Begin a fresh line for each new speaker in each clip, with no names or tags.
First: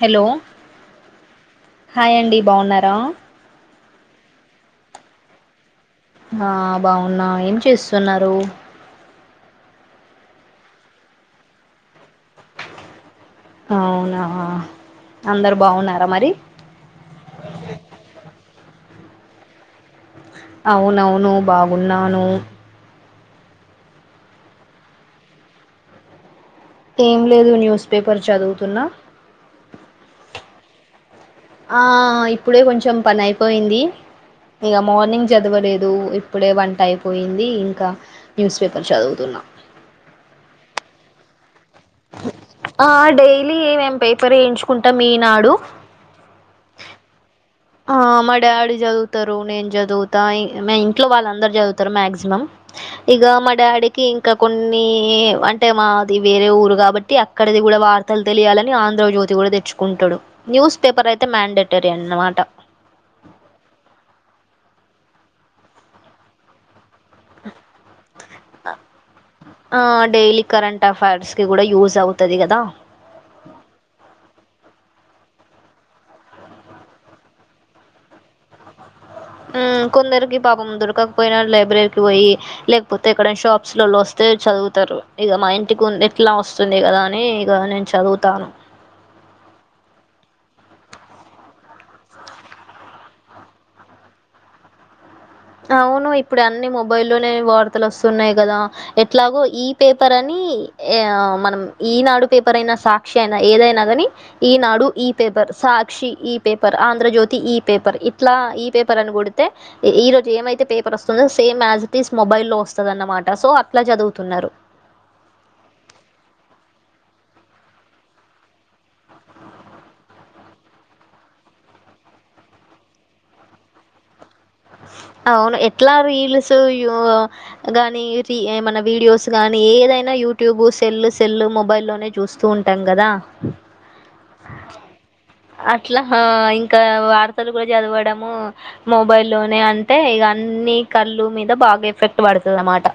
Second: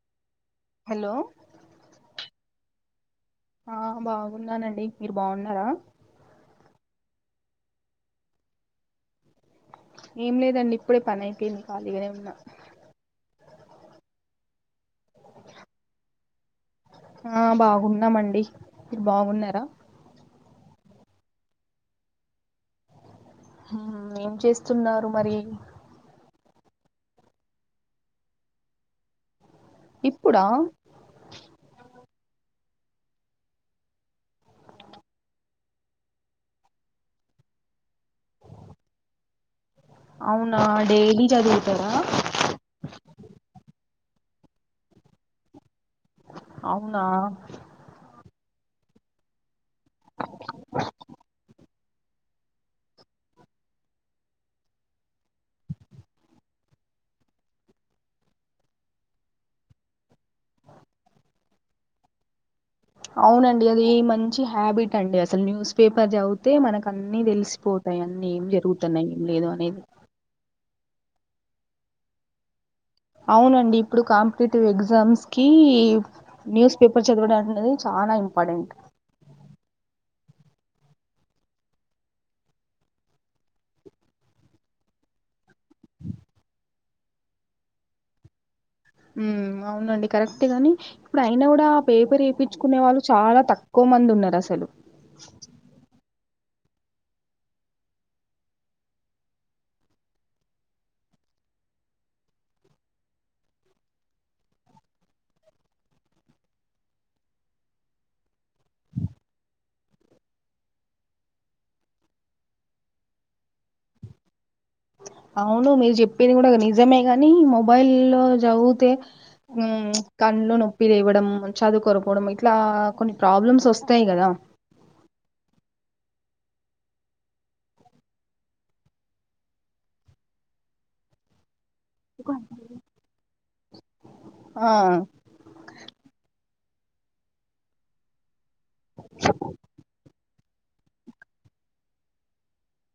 Hello
hello
hi అండి బాగున్నా రా
ఆ బాగున్నానండి మీరు బావున్నారా
ఆ బాగున్నా ఏం చేస్తున్నారు
ఏం లేదండి ఇప్పుడే పనైపోయింది ఖాళీగానే ఉన్నా
అవునా అందరు బాగున్నారా మరి
ఆ బాగున్నామండి మీరు బాగున్నారా
అవునవును బాగున్నాను
ఆ ఏం చేస్తున్నారు మరి
ఏం లేదు న్యూస్ పేపర్ చదువుతున్న
ఇప్పుడా
ఆ ఇప్పుడే కొంచెం పనైపోయింది ఇగ మార్నింగ్ చదవలేదు ఇప్పుడే వంట అయిపోయింది ఇంకా న్యూస్ పేపర్ చదువుతున్నా
అవును డైలీ చది
ఆ డైలీ ఏమేం పేపర్ ఏయించుకుంటాం ఈనాడు
అవునా
ఆ మా డాడీ చదువుతారు నేను చదువుతా మ ఇంట్లో వాళ్ళందరు చదు తారు మక్సిమం ఇక మా డాడీకి ఇంకా కొన్ని అంటే మాది వేరే ఊరు కాబట్టి అక్కడది కూడా వార్తలు తెలియాలని ఆంధ్ర జ్యోతి కూడా తెచ్చుకుంటాడు న్యూస్ పేపర్ అయితే మ్యాండేట్ రీ అన్నమాట
అవునండి అది మంచి హ్యాబిట్ అండి అసాల్ న్యూస్ పేపర్ చదివితే మనకు అన్ని తెలిసిపో తాయన్నీ ఏం జరుగుతున్నాయి ఏం లేదు అనేది
టాఫర్సకి కూడా యూజ్ అవుతది కదా
అవునండి ఇప్పుడు కాంపిటేటివ్ ఎగ్జామ్స్ కి న్యూస్ పేపర్ చదవడం అనేది చానా ఇంపార్టెంట్
ఆ కొందరికి పాపం దొరకపోయినా లైబ్రరీకి పోయి లేకపోతే ఎక్కడేనా షాప్స్ లొలోస్తే చదువుతారు ఇక మా ఇంటికి ఎట్లా వస్తుంది కదా అని ఇక నేన్ చదువుతాను
ఉ అవునండి కరెక్ట్ గాని ఇప్పుడు అయినా కూడా ఆ పేపర్ ఏపించ్చుకునే వాళ్ళు చాలా తక్కువ మంది ఉన్నారు అసలు
అవును. ఇప్పుడు అన్ని మొబైల్ లోనే వార్తలు వస్తున్నాయి కదా ఎట్లాగో ఈ పేపర్ అని మనం ఈనాడు పేపర్ అయినా సాక్షి అయినా ఏదైనా కాని ఈనాడు ఈ పేపర్ సాక్షి ఈ పేపర్ ఆంధ్రజ్యోతి ఈ పేపర్ ఇట్లా ఈ పేపర్ అని కొడితే ఈరోజు ఎమైతే పేపర్ వస్తుందో same as it is mobile లో వస్తుంద అన్నమాట సో అట్లా చదువుతున్నారు
అవును మీరు చెప్పేది కూడా ఒక నిజమే గాని మొబైల్ లో చదివితే హ్మ్ కన్లు నొప్పిలేవ్వడం చదువుకరపోవడం ఇట్లా కొన్ని ప్రాబ్లమ్స్ వస్తాయి కదా
అ అవును ఎట్లా రీల్స్ గాని ఎమన వీడియోస్ గానీ ఏదైనా యూట్యూబ్ సెల్ సెల్ మొబైల్లోనే చూస్తూ ఉంటాం కదా
ఆ
అట్లా ఇంకా వార్తలు కూడా చదవడము మొబై లోనే అంటే ఇగ అన్నిీ కళ్ళు మీద బాగా ఎఫెక్ట్ పడుతది అనమాట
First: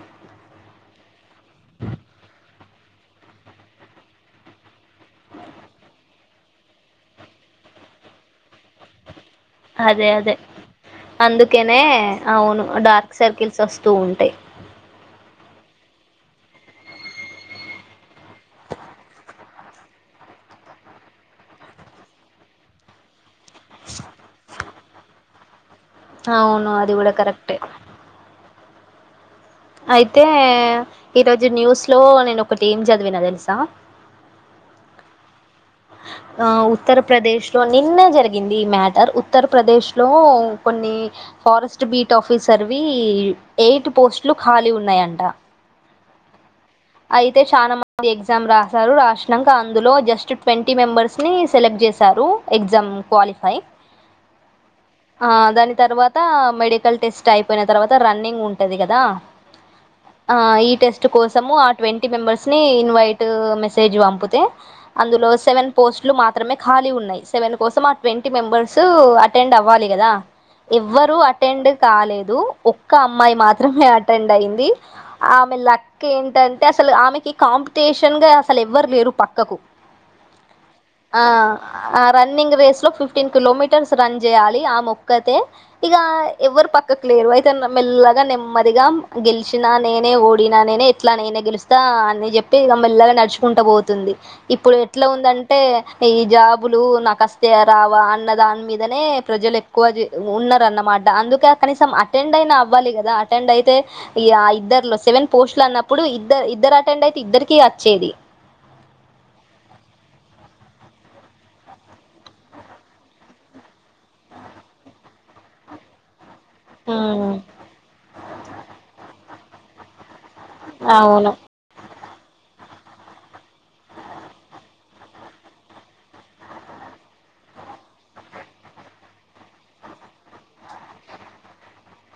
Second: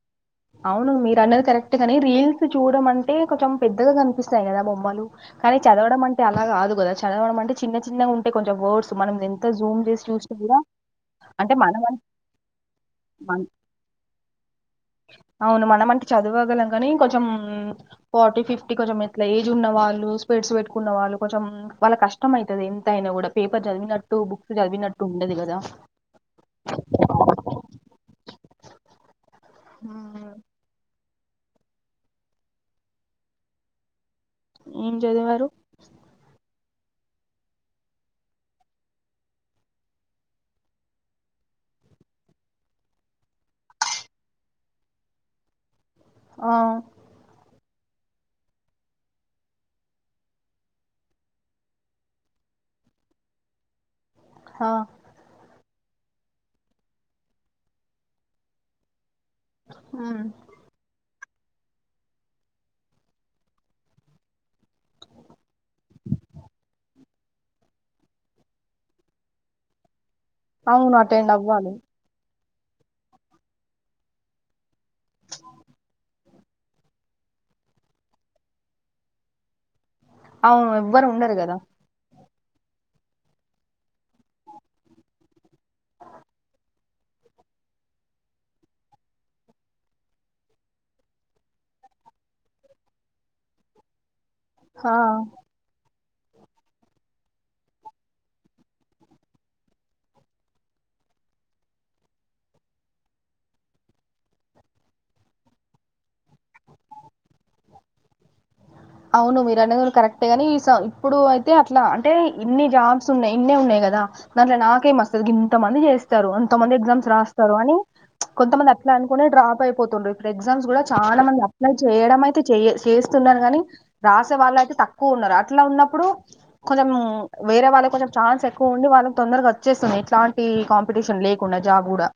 అవును మీరు అన్నది కరెక్ట్ ని రీల్స్ చూడడం అంటే కొంచెం పెద్దగా కనిపిస్తాయి కదా బొమ్మలు కానీ చదవడం అంటే అలా కాదు కదా చదవడం అంటే చిన్న చిన్నగా ఉంటే కొంచెం వర్డ్స్ మనం జూమ్ చేసి
అదే అదే
చూసినా కూడా అంటే
అందుకేనే
మనం అన్-
అవును డార్క్
మన
సర్కిల్స్ వస్తూ ఉంటాయి
అవును మనం అంటే చదువగలం కానీ కొంచెం ఫార్టీ ఫిఫ్టీ కొంచెం ఇట్లా ఏజ్ ఉన్న వాళ్ళు స్పెడ్స్ పెట్టుకున్న వాళ్ళు కొంచెం వాళ్ళక్ కష్టం అవుతది ఎంత అయినా కూడా పేపర్ చదివినట్టు బుక్స్ చదివినట్టు ఉండదు కదా
అవును అది కూడ కరెక్టే అయితే
మ్మ్.
ఈరోజు న్యూస్ లో నేను ఒకటీ ఎం చదివినా తెలుసా
ఏం చదిేవారు
ఉత్తరప్రదేశ్లో నిన్న జరిగింది మ్యాటర్ ఉత్తరప్రదేశ్లో కొన్ని ఫారెస్ట్ బీట్ ఆఫీసర్వి ఎయిట్ పోస్ట్లు ఖాళీ ఉన్నాయంట
ఆ
అయితే చాలా మంది ఎగ్జామ్ రాసారు రాసినాక అందులో జస్ట్ ట్వంటీ మెంబర్స్ ని సెలెక్ట్ చేశారు ఎగ్జామ్ క్వాలిఫై
ఆ
ఆ దాని తర్వత్ త మెడికల్ టెస్ట్ అయిపోయిన తర్వాత రన్నింగ్ ఉంటది కదా
మ్మ్.
ఆ ఈ టెస్ట్ కోసము ట్వీ మెంబర్స్ ఇన్వైట్ మెసేజ్ పంపితే అందులో సెవెన్ పోస్ట్లు మాత్రమే కా ఉన్నాయి సెవెన్ కోసం ఆ ట్వంటీ మెంబర్స్ అటెండ్ అవ్వాలి కదా
అవును
ఎవ్వరు అటెండ్
అవ్వాలి
కాలేదు ఒక్క అమ్మాయి మాత్రమే అటెండ్ అయింది ఆమె లక్ ఏంటం టే అసలు ఆమెకి కాంపిటీషన్ గా అసలు ఎవ్వరు లేరు పక్కకు
అవును ఎవ్వరు
ఆ
ఉండరు కదా
ఆ రన్నింగ్ రేస్ లో ఫిఫ్టీన్ కిలోమీటర్స్ రన్ చేయాలి ఆ మొక్కతే ఇగ ఎవరు పక్కకు లే ఎయితే మెల్లగా నెమ్మదిగా గెలిచినా నేనే ఓడినా నేనే ఎట్లా నేనే గెలు స్తా అని చెప్పి ఇ మెల్లగా నడుచుకుంట పోతుంది ఇప్పుడు
ఆ
ఎట్లా ఉందంటే ఈ జాబులు నాకస్తయ రావా అన్న దాని మీదనే ప్రజలు ఎక్కువ ఉన్నారన్నమ ట అందుకే కనీసం అటెండ్ అయినా అవ్వాలి కదా అటెండ్ అయితే ఇద్దరులో సెవెన్ పోస్ట్లు అన్నప్పుడు ఇద్ద ఇద్దరు అటెండ్ అయితే ఇద్దరికి వచ్చేది
అవును మీరు అనేది కరెక్ట్ గాని ఇప్పుడు అయితే అట్లా అంటే ఇన్ని జాబ్స్ ఉన్నాయి ఇన్నే ఉన్నాయిా క్ కదా దాంట్లో నాకే వస్తది గింత మంది చేస్తారు కొంతమంది ఎగ్జామ్స్ రాస్తారు అని కొంతమంది అట్లా అనుకుని డ్రాప్ అయిపోతుండ్రు ఎగ్జామ్స్ కూడా చాలా
అవును
మంది అప్లై చేయడం అయితే చెయ చేస్తున్నారు కాని రాసే వాళ్ళు అయితే తక్కువ ఉన్నారు అట్లా ఉన్నప్పుడు కొంచెం వేరే వాళ్ళ కొంచెం ఛాన్స్ ఎక్కువ ఉం వాళ్ళకి తొందరగా వచ్చేస్తుంది ఎట్లాంటి కాంపిటీషన్ లేకుండా జాబ్ కూడా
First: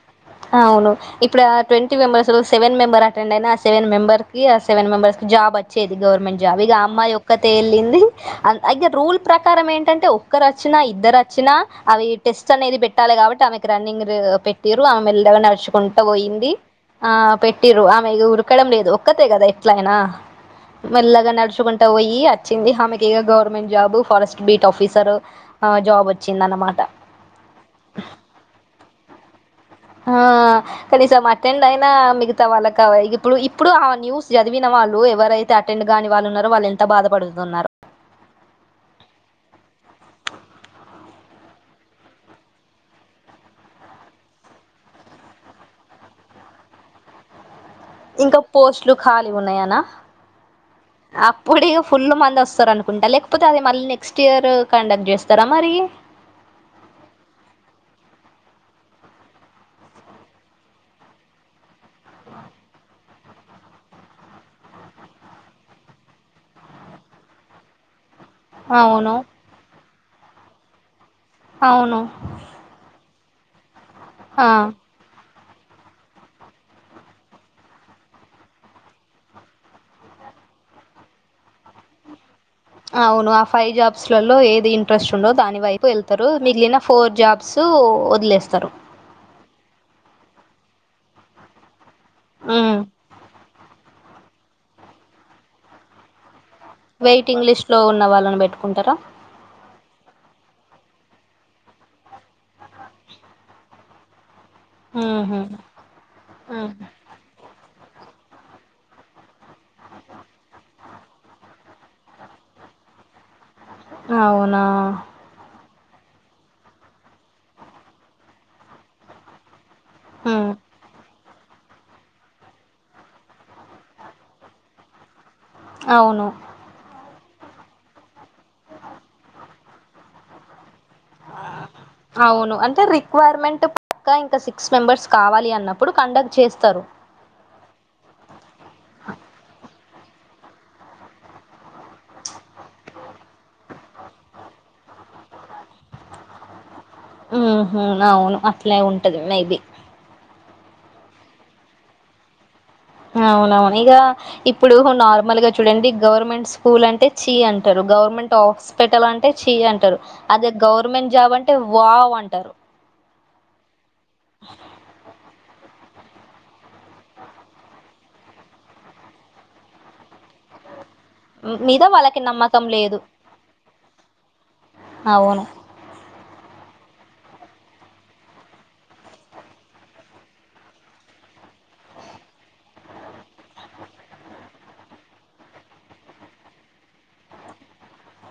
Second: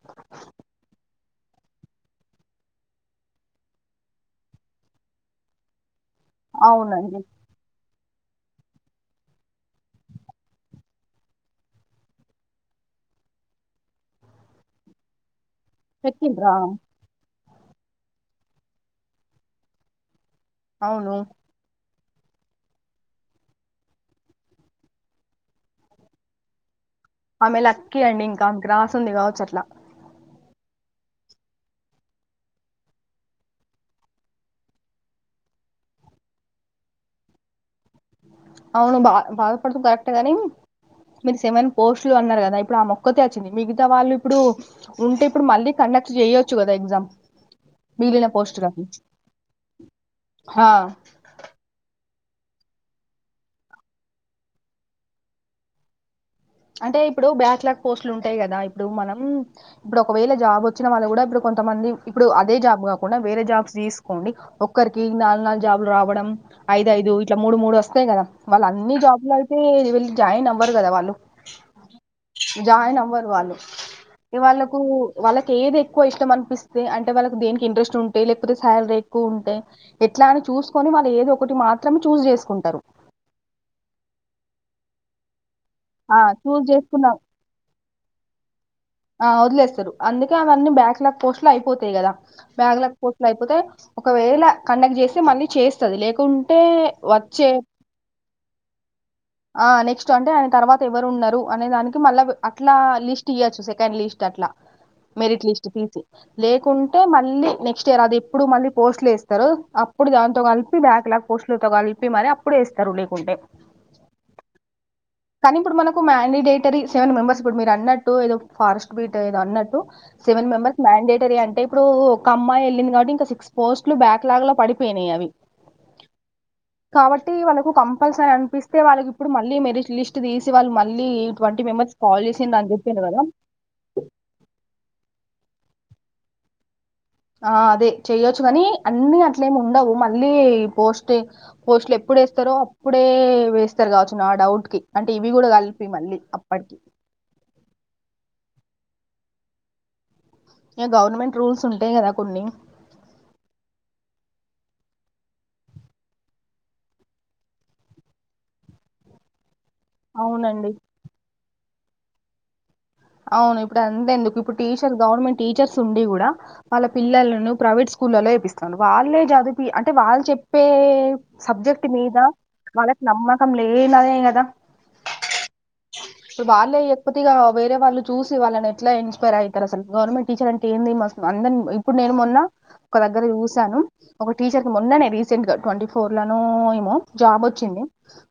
ట్వంటీ మెబర్స్ లో సెమెంబర్ అెండ్ అయి ఆ సె మెబర్ కి ఆె మెంబర్స్ కి జాబ్ వచ్చేది ది గవర్నమెంట్ జాబ్ ఇగ అ అమ్మాయి
అవునండి
ఒక్కతే వెళ్ళింది అ ఇగ రూల్ ప్రకారం ఏంటంటే ఒక్కరు వచ్చినా ఇద్దరు వచ్చినా అవి టెస్ట్ అనేది పెట్టాలే కాబట్టి ఆమెకి రన్నింగ్ పెట్టిరు ఆమె మెల్లగా నడుచుకుంటా పోయింది
పెట్టిండ్రా
ఆ పె రు ఆమె ఉరకడం లేదు ఒక్కతే కదా ఎట్లయినా
అవును
మెల్లగా నడుచుకుంటా పోయి వచ్చింది హమెకి government job forest beat officer job వచ్చింద అనమాట
ఆమె లక్కీ అండి ఇంకా గ్రాస్ ఉంది కావచ్చు అట్లా
ఆ కనీసం అటెండ్ అయినా మిగతా వాళ్ళ కావ ఇప్పుడు ఇప్పుడు ఆ న్యూస్ చదివిన వాళ్ళు ఎవరైతే అటెండ్ కాని వాళ్ళున్నారో వాళ్ళు ఎంత బాధపడుతున్నారు
అవును బా బాధపడుత కరెక్టేగాని మీరు సమైన పోస్ట్లు అన్నారు కదా ఇప్పుడు ఆ మొక్కతే వచ్చింది మిగతా వాళ్ళు ఇప్పుడు ఉంటే ఇప్పుడు మళ్ళీ చెయ్యచ్చు కదా ఎగ్జామ్ మిగిలిన
ఇంక
పోస్టులకి
పోస్ట్లు ఖాళీ ఉన్నాయనా
హా
అప్పుడు ఇగ ఫుల్ మ వస్తారునుకుంటా లేకపోతే అది మళ్ళీ నెక్స్ట్ ఇయర్ కండక్ట్ చేస్తారా మరి
అంటే ఇప్పుడు బ్యాక్లాగ్ పోస్ట్లు ఉంటాయి కదా ఇప్పుడు మనం ఇప్పుడు ఒకవేళ జాబ్ వచ్చిన వాళ్ళు కూడా ఇప్పుడు కొంతమంది ఇప్పుడు అదే జాబ్ కాకుండా వేరే జాబ్స్ తీసుకోండి ఒక్కరికి నాలు నాలుగు జాబ్లు రావడం ఐదు ఐదు ఇట్లా మూడు మూడు వస్తాయి కదా వాళ్ళు అన్ని
అవును.
జాబ్లు అయితేళ్ళి జాయి నవ్వర్ కదా వాళ్ళు
అవును.
జాయి నవ్వర్ వాళ్ళు
ఆ!
వాళ్ళకు వాళ్ళ ఏది ఎక్కువ ఇష్టం అనిపిస్తే అంటే వాళ్కి దేనికి ఇంట్రెస్ట్ ఉంటాయి లేకపోతే శాలరీ ఎక్కువ ఉంటయ్ ఎట్లా చూసుకొని వాళ్ళు ఏదో ఒకటి మాత్రం చూజ్ చేసుకుంటరు
లలో ఏది ఇంట్రెస్ట్ ఉండో దాని వైపు
ఆ
వెళ్తరు
చూస్
మిగిలిన
చేసుకున్న
ఫోర్ జాబ్స్ వదిలేస్తరు
ఆ వదిలేస్తారు అందుకే అవన్నీ బ్యాక్ లాగ్ పోస్ట్ లో అయిపోతాయి కదా
హ్మ్.
బ్యాక్ లాగ్ పోస్ట్ లో అయిపోతే ఒకవేళ కండక్ట్ చేస్తే మళ్ళీ చేస్తది లేకుం టే
వెయిటింగ్
వచ్చే
లిస్ట్‌లో ఉన్న వాళ్ళని బెట్టుకుంటారా?
నెక్స్ట్ అంటే తర్వాత ఎవరు ఉన్నరు అనే దానికి మళ్ళా అట్లా లిస్ట్ ఇయ్యచ్చు సెకండ్ లిస్ట్ అట్లా
హుహు.
మెరిట్ లిస్ట్ తీసి
హ్మ్.
లేకుంటే మళ్ళీ నెక్స్ట్ రు అది ఎప్పుడు మళ్ళ పోస్ట్లు వేస్తరో అప్పుడు దాంతో కలిపి బ్యాక్ లాగ్ పోస్టులతో కలిపి మరి అప్పుడు వేస్తరు రులేకుంటే
అవునా
కానీ ఇప్పుడు మనకు మ్యాండిడేటరీ సెవెన్ మెంబర్స్ ఇప్పుడు మీరు అన్నట్టు ఏదో ఫారెస్ట్ బీట్ ఏదో అన్నట్టు
హ్మ్.
సెవెన్ మెంబర్స్ మ్యాండే అంటే ఇప్పుడు ఒక అమ్మాయి వెళ్ళింది కాబట్టి ఇంకా సిక్స్ పోస్ట్లు బ్యాక్లాగ్ లో పడిపోయినాయి అవి
అవును
కాబట్టి వాళ్ళకు కంపల్సరీ అనిపిస్తే వాళ్ళకి ఇప్పుడు మళ్ళీ మెరిట్ లిస్ట్ తీసి వాళ్ళ మ
అవును అంటే
చెప్పారు కదా
రిక్వైర్మెంట్ పక్క ఇంకా సిక్స్ మెంబర్స్ కావాలి అన్నం ఇప్పుడు కండక్ట్ చేస్తారు
ఆ అదే చెయొచ్చు కాని అన్ని అట్లేమి ఉండవు మళ్ళీ పోస్ట్ పోస్ట్లు ఎప్పు ఇప్పుడ వేస్తారో అప్పుడే వేస్తరు కావచ్చు నా డౌట్ కి అంటే ఇవి కూడా కలిపి మళ్ళీ అప్పటికి
ఉహు అవును అట్లే ఉంటది ఇది
మీ గవర్నమెంట్ రూల్స్ ఉంటాయి కదా కొన్ని
అవునవును ఇగ ఇప్పుడు నార్మల్ గా చూడండి గవర్నమెంట్ స్కూల్ అంటే చీ అంటరు గవర్నమెంట్ హాస్పిటల్ అంటే చెయ్యం అదే
అవునండి
గవర్నమెంట్ జాబ్ అంటే వావ్ అంటారు
అవును ఇప్పుడు అంతే ఎందుకు ఇప్పుడు టీచర్ గవర్నమెంట్ టీచర్స్ ఉండి కూడా వాళ్ళ పిల్లలలను ప్రైవేట్ స్కూల్లల్లో ఏపీస్తన్నారు వాళ్ళే చదుపి అంటే వాళ్ళు చె చెప్పే
మ్,
సబ్జెక్ట్ మీద
వాళ్ళకి నమ్మకం
వాళ్ళకి నమ్మకం లేనదే కదా
ఆవును
అ బార్లేయే వేరే వాళ్ళు చూసి వాళ్ళని ఎట్ల ఇన్స్పైర్ అయితర్ అసల్ గవర్నమెంట్ టీచర్ అంటే ఏంది మస్తు అందర్న్ ఇప్పుడు నేను మొన్న ఒక దగ్గర చూసాను ఒక టీచర్కి మొన్ననే రీసెంట్గ ట్వంటీ ఫోర్లనో ఏమో జాబ్ వచ్చింది.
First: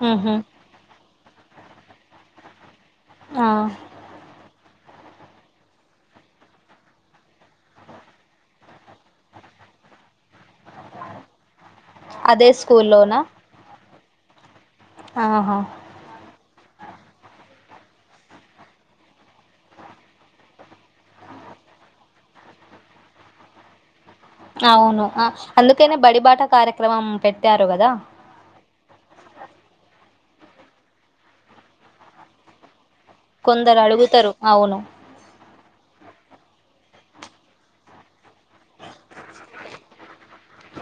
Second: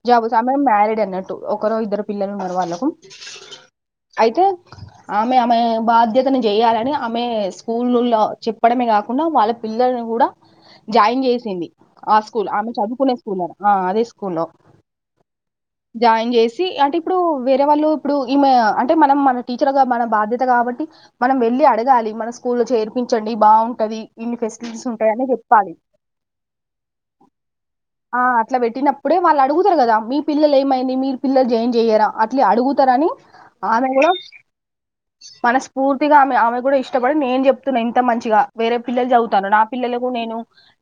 జాబు
ఉహు
సమయం మ్యారీడ్ అన్నట్టు ఒకరో ఇద్దరో పిల్లలున్నరు వాళ్ళలకు
ఆ
తేక్ ఆమె ఆమె బాధ్యతను చేయాలని ఆమె స్కూలుల్ల చెప్పడమే కాకుండా వాళ్ళ పిల్లల్ని గూడా జాయిన్ చేసింది. ఆ స్కూల్
అదే
ఆమె చదువుకునే
స్కూల్లోనా
స్కూల్లోనే ఆ అదే స్కూల్లో
ఆహా
జాయిన్ చేసి అంటే ఇప్పుడూ వేరే వాళ్ళు ఇప్పుడు ఈమె అం అంటే మనం మన టీచర్గా మన బాధ్యత కాబట్టి మనం వెళ్ళి అడగాలి మన స్కూల్లో చేర్పించండి బాగుంటది ఇన్ని ఫెసిలిటీస్
అవును
ఉంటాయని
ఆ,
చెప్పాలి.
అందుకనే బడిబాట కార్యక్రమం పెట్టారు కదా
ఆ అట్ల పెట్టినప్పుడే వాళ్ళు అడుగుతరు కదా మీ పిల్లల్ ఏమైంది మీరు పిల్లల్ జాయిన్ చేయరా అట్లే అడుగుతరని
కొందరు
ఆమె గుడం
అడుగుతారు అవును
మనస్ఫూర్ తిగా ఆమె ఆమె కూడా ఇష్టపడి నేన్ చెప్తున్నా ఇంత మంచిగా వేరే పిల్లల్ చదువుతాంరు నా పిల్లలకు నేను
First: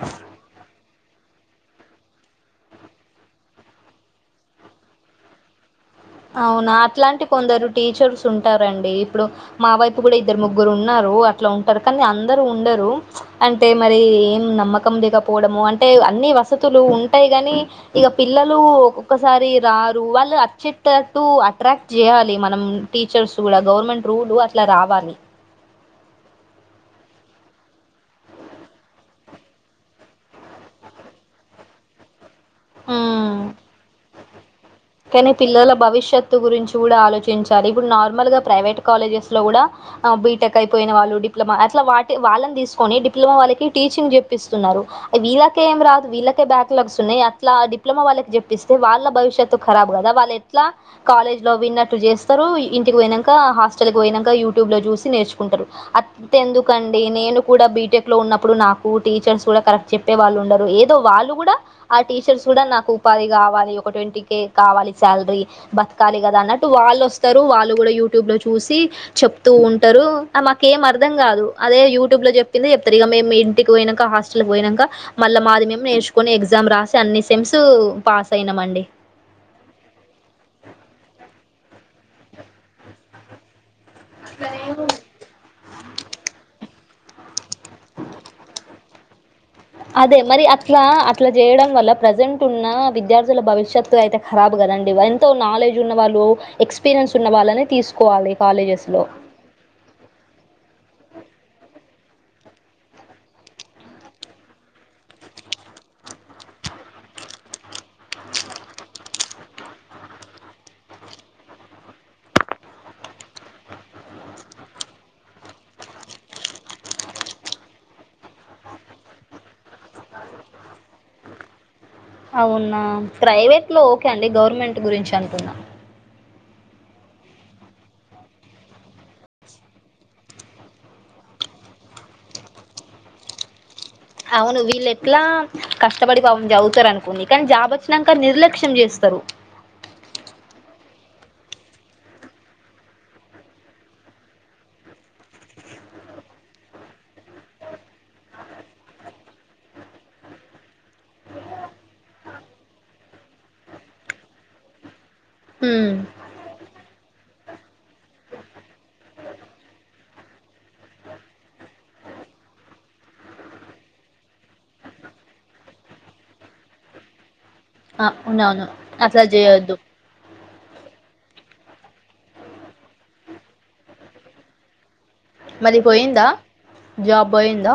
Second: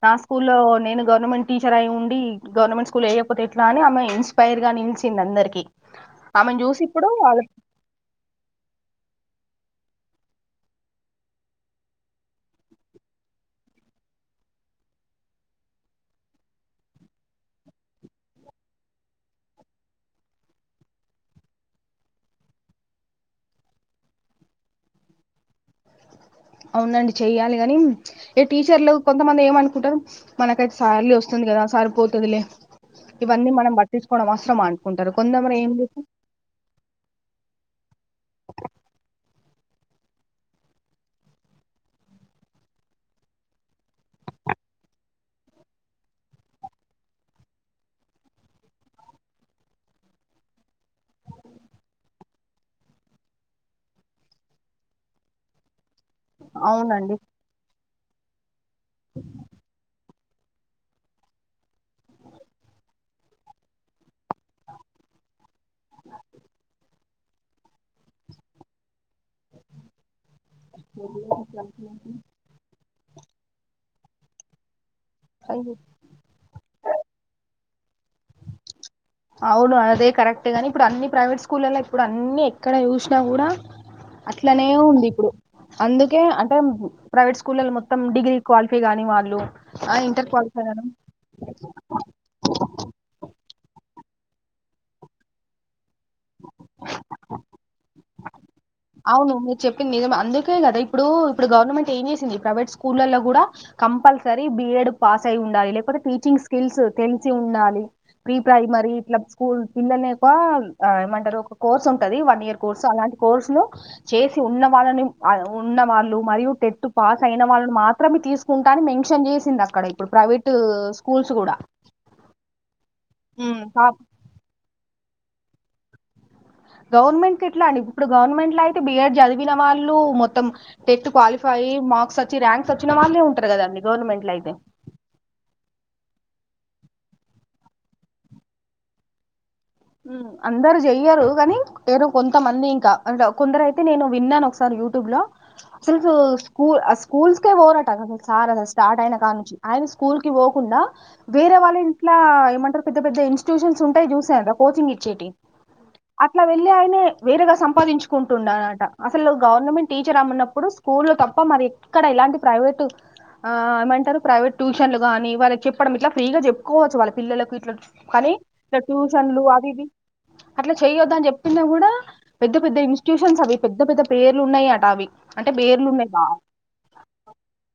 నా స్కూల్లో నేను గవర్నమెంట్ టీచర్ అయి ఉండి గవర్నమెంట్ స్కూల్ ఏయకపోతే ఎట్లా అని ఆమె ఇన్స్పైర్గా నిల్చిం అందర్కి
అవునా అట్లాంటి కొందరు టీచర్స్ ఉంటారండి ఇప్పుడు మా వైపు కూడా ఇద్దర్ ముగ్గురున్నారు అట్ల ఉంటర్ కనీ అందరూ ఉండర్ అంటే మరి ఏం నమ్మకం లేకపోవడమో అంటే అన్ని వసతులు ఉంటాయి గనీ ఇగ పిల్లలు ఒక్కొక్కసారి రారు వాళ్ళు అచ్చే టట్టు అట్రాక్ట్ చేయాలి మనం టీచర్స్ కూడా గవర్నమెంట్ రూలు అట్ల రావాలి.
అవునండి చేయాలి గని ఇగ టీచర్లు కొంతమంది ఏమనుకుంటరు మనకైతే సాలరీ వస్తుం ది కదా సరిపోతదిలే ఇవన్నీ మనం పట్టించుకోడం అవసరమా అం
కనీ పిల్లల భవిష్యత్తు గురించి కూడా ఆలోచించాలి ఇప్పుడు నార్మల్గా ప్రైవేట్ కాలేజెస్లో కూడా ఆ బీటెక్ అయిపోయిన వాళ్ళు డిప్లొమా అట్ల వాటి వాళ్ళన్ తీస్కోని డిప్లొమా వాళ్ళకి టీచింగ్ చెప్పిస్తున్నరు. వీళ్ళకే ఏం రాదు వీళ్ళకే బ్యాక్లాగ్స్ ఉన్నయి అట్లా ఆ డిప్లొమా వాళ్ళకి చెప్పిస్తే వాళ్ళ భవిష్యత్ త్తు కరాబ్ కదా వాళ్ళెట్లా కాలజ్లో విన్నట్టు చేస్తరు ఇంటి పోయినంక హాస్టల్కి పోయినంక యూట్యూబ్లో చూసి నేర్చుకుంటరు. అంతెందుకండి
అవునండి
నేను కూడా బీటెక్లో ఉన్నప్పుడు నాకు టీచర్స్ గుడా కరెక్ట్ చెప్ చెప్పే వాళ్లుండరు ఏదో వాళ్ళు గుడా ఆ టీచర్స్ కూడా నాకు ఉపాధి కావాలి ఒక ట్వంటీ కే కావాలి శాలరీ బతకాలి కదా అన్నట్టు వాళ్ళొస్తరు వాళ్ళు గుడా యూట్యూబ్లో చూసి చెప్ తూ ఉంటరు. ఆ మాకేం అర్థం గాదు అదే యూట్యూబ్లో చెప్పిందే చెప్తర్ ఇగ మేం మీ ఇంటికి పోయినంక హాస్టల్క్ పోయినంక మళ్ళ మాది మేం నేర్చుకొని ఎగ్జామ్ రాసి అన్ని సెమ్స్ పాస్ అయినమండి.
అవును అదే కరెక్టే గాని ఇప్పుడు అన్ని ప్రైవేట్ స్కూలల్ల ఇప్పుడు అన్నీ ఎక్కడ చూసినా కూడా అట్లనే ఉంది ఇప్పుడు అందుకే అంటే ప్రైవేట్ స్కూలల్ల మొత్తం డిగ్రీ క్వాలిఫై గాని వాళ్ళు ఆ
అదే
ఇంటర్
మరి
క్వాలిఫై
అట్లా
గాని
అట్ల చేయడం వల్ల ప్రజెంట్ ఉన్నా విద్యార్థుల భవిష్యత్తు అయితే ఖరాబ్ కదండి. ఎంతో నాలెడ్జ్ ఉన్న వాళ్ళు ఎక్స్పీరియన్స్ ఉన్న వాళ్ళని తీస్కోవాలి.
అవును మీర్ చెప్పింది నిజమే అందుకే కదా ఇప్పుడూ ఇప్పుడు గవర్నమెంట్ ఏం చేసింది ప్రైవేట్ స్కూలల్ల గుడా కంపల్సరీ బిఎడ్ పాస్ అయి ఉండాలి లేకపోతే టీచింగ్ స్కిల్స్ తెలిసి ఉండాలి. ప్రీ ప్రైమరీ ఇట్ల స్కూల్ పిల్లల్ని ఒకా ఆ ఏమంటరు ఒక కోర్స్ ఉంటది వన్ ఇయర్ కోర్స్ అలాంటి కోర్స్లో చేసి ఉన్న వాళ్ళని ఉన్న వాళ్ళు మరియు టెట్టు పాస్ అయిన వాళ్ళని మాత్రమే తీసుకుంటా అని మెన్షన్ చేసింది అక్కడ ఇప్పుడు ప్రైవేట్ స్కూల్స్ కూడా
అవునా ప్రైవేట్ లో
ఉమ్,
ఓకే అండి గవర్నమెంట్ గురించి అంటున్న
గవర్నమెంట్ ఎట్లా అండి ఇప్పుడు గవర్నమెంట్ లో అయితే బిఎడ్ చదివిన వాళ్ళ మొత్తం టెట్ క్వాలిఫై అయ్ మార్క్స్ వచ్చి ర్యాంక్స్ వచ్చిన వాళ్ళే ఉంటారు కదండి గవర్నమెంట్ లో అయితే
అవును వీళ్ళ ఎట్లా కష్టపడి పాపం జవ్ తరనుకో కని జాబ్ వచ్చినాక నిర్లక్ష్యం చేస్తారు
అందరు చెయ్యరు కానీ ఎవరో కొంతమంది ఇంకా కొందరు అయితే నేను విన్నాను ఒకసారి యూట్యూబ్ లో అసలు స్కూల్ స్కూల్స్కే పోరాట అస సార్ అసలు స్టార్ట్ అయిన కా నించి స్కూల్ కి పోకుండా వేరే వాళ్ళ ఇంట్లా ఏమంటారు పెద్ద పెద్ద ఇన్స్టిట్యూషన్స్ ఉంటాయి చూసారా కోచింగ్ ఇచ్చేటియి
హ్మ్
అట్లా వెళ్ళి ఆయనే వేరేగా సంపాదించుకుంటుండనట అసలు గవర్నమెంట్ టీచర్ అమ్మన్నప్పుడు స్కూల్ లో తప్ప మరి ఎక్కడ ఇలాంటి ప్రై వెటు ఆ ఏమంటారు ప్రైవేట్ ట్యూషన్లుగాని వాళ్ళకి చెప్పడం ఇట్లా ఫ్రీగా చెప్పుకోవచ్చు వాళ్ళ పిల్లలకు
ఆ,
కానీ
అవునవును
ఇ
అట్లా
ట్యూషన్లు అది
చేయొద్దు
ఇది అట్లా చెయొద్ద అని చెప్ ప్పిన కూడా పెద్ద పెద్ద ఇన్స్టిట్యూషన్స్ అవి పెద్ద పెద్ద పేర్లు ఉన్నాయి అట అవి అంటే
మరి
పేర్లు ఉన్నాయి
పోయిందా జాబ్ పోయిందా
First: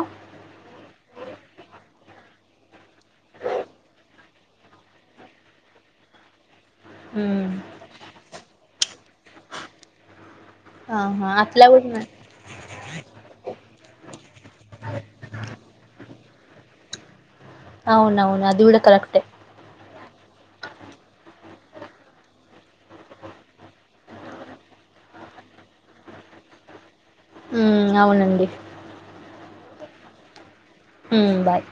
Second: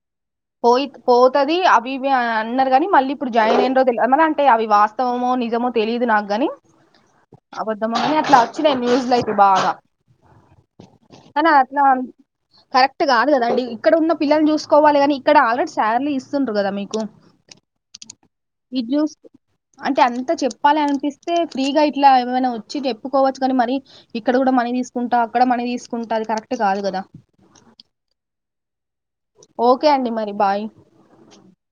పోయిత్ పోతది అవి ఇవి అని అన్నారు గాని మళ్ళీ ఇప్పుడు జాయిన్ అయిన్రో తెల్ మర అంటే అవి వాస్తవమో నిజమో తెలిదు నాకు గాని
హ్మ్
అబద్ధమని అట్లా అచ్చినాయి న్యూస్లయితే బాగా
ఆహా
అనా అట్లా
కూడా
కరెక్ట్ కాదు కదండి ఇక్కడ ఉన్న పిల్లల్ని చూసుకోవాలి గాని ఇక్కడ ఆల్రెడీ శాలరీ ఇస్తుండ్డులు కదా మీకు
అవునవును అది కూడా
ఇడ్ చుస్
కరెక్టే
అంటే అం అంటే చెప్పాలి అనిపిస్తే ఫ్రీగా ఇట్లా ఏమైనా వచ్చి చెప్పుకోవచ్చు గని మరి ఇక్కడ కూడా మనీ తీసుకుంటా అక్కడ మనీ తీసుకుంటది కరెక్ట్ కాదు కదా
ఉ అవునండి
ఓకే అండి మరి బాయ్
హ్మ్ బాయ్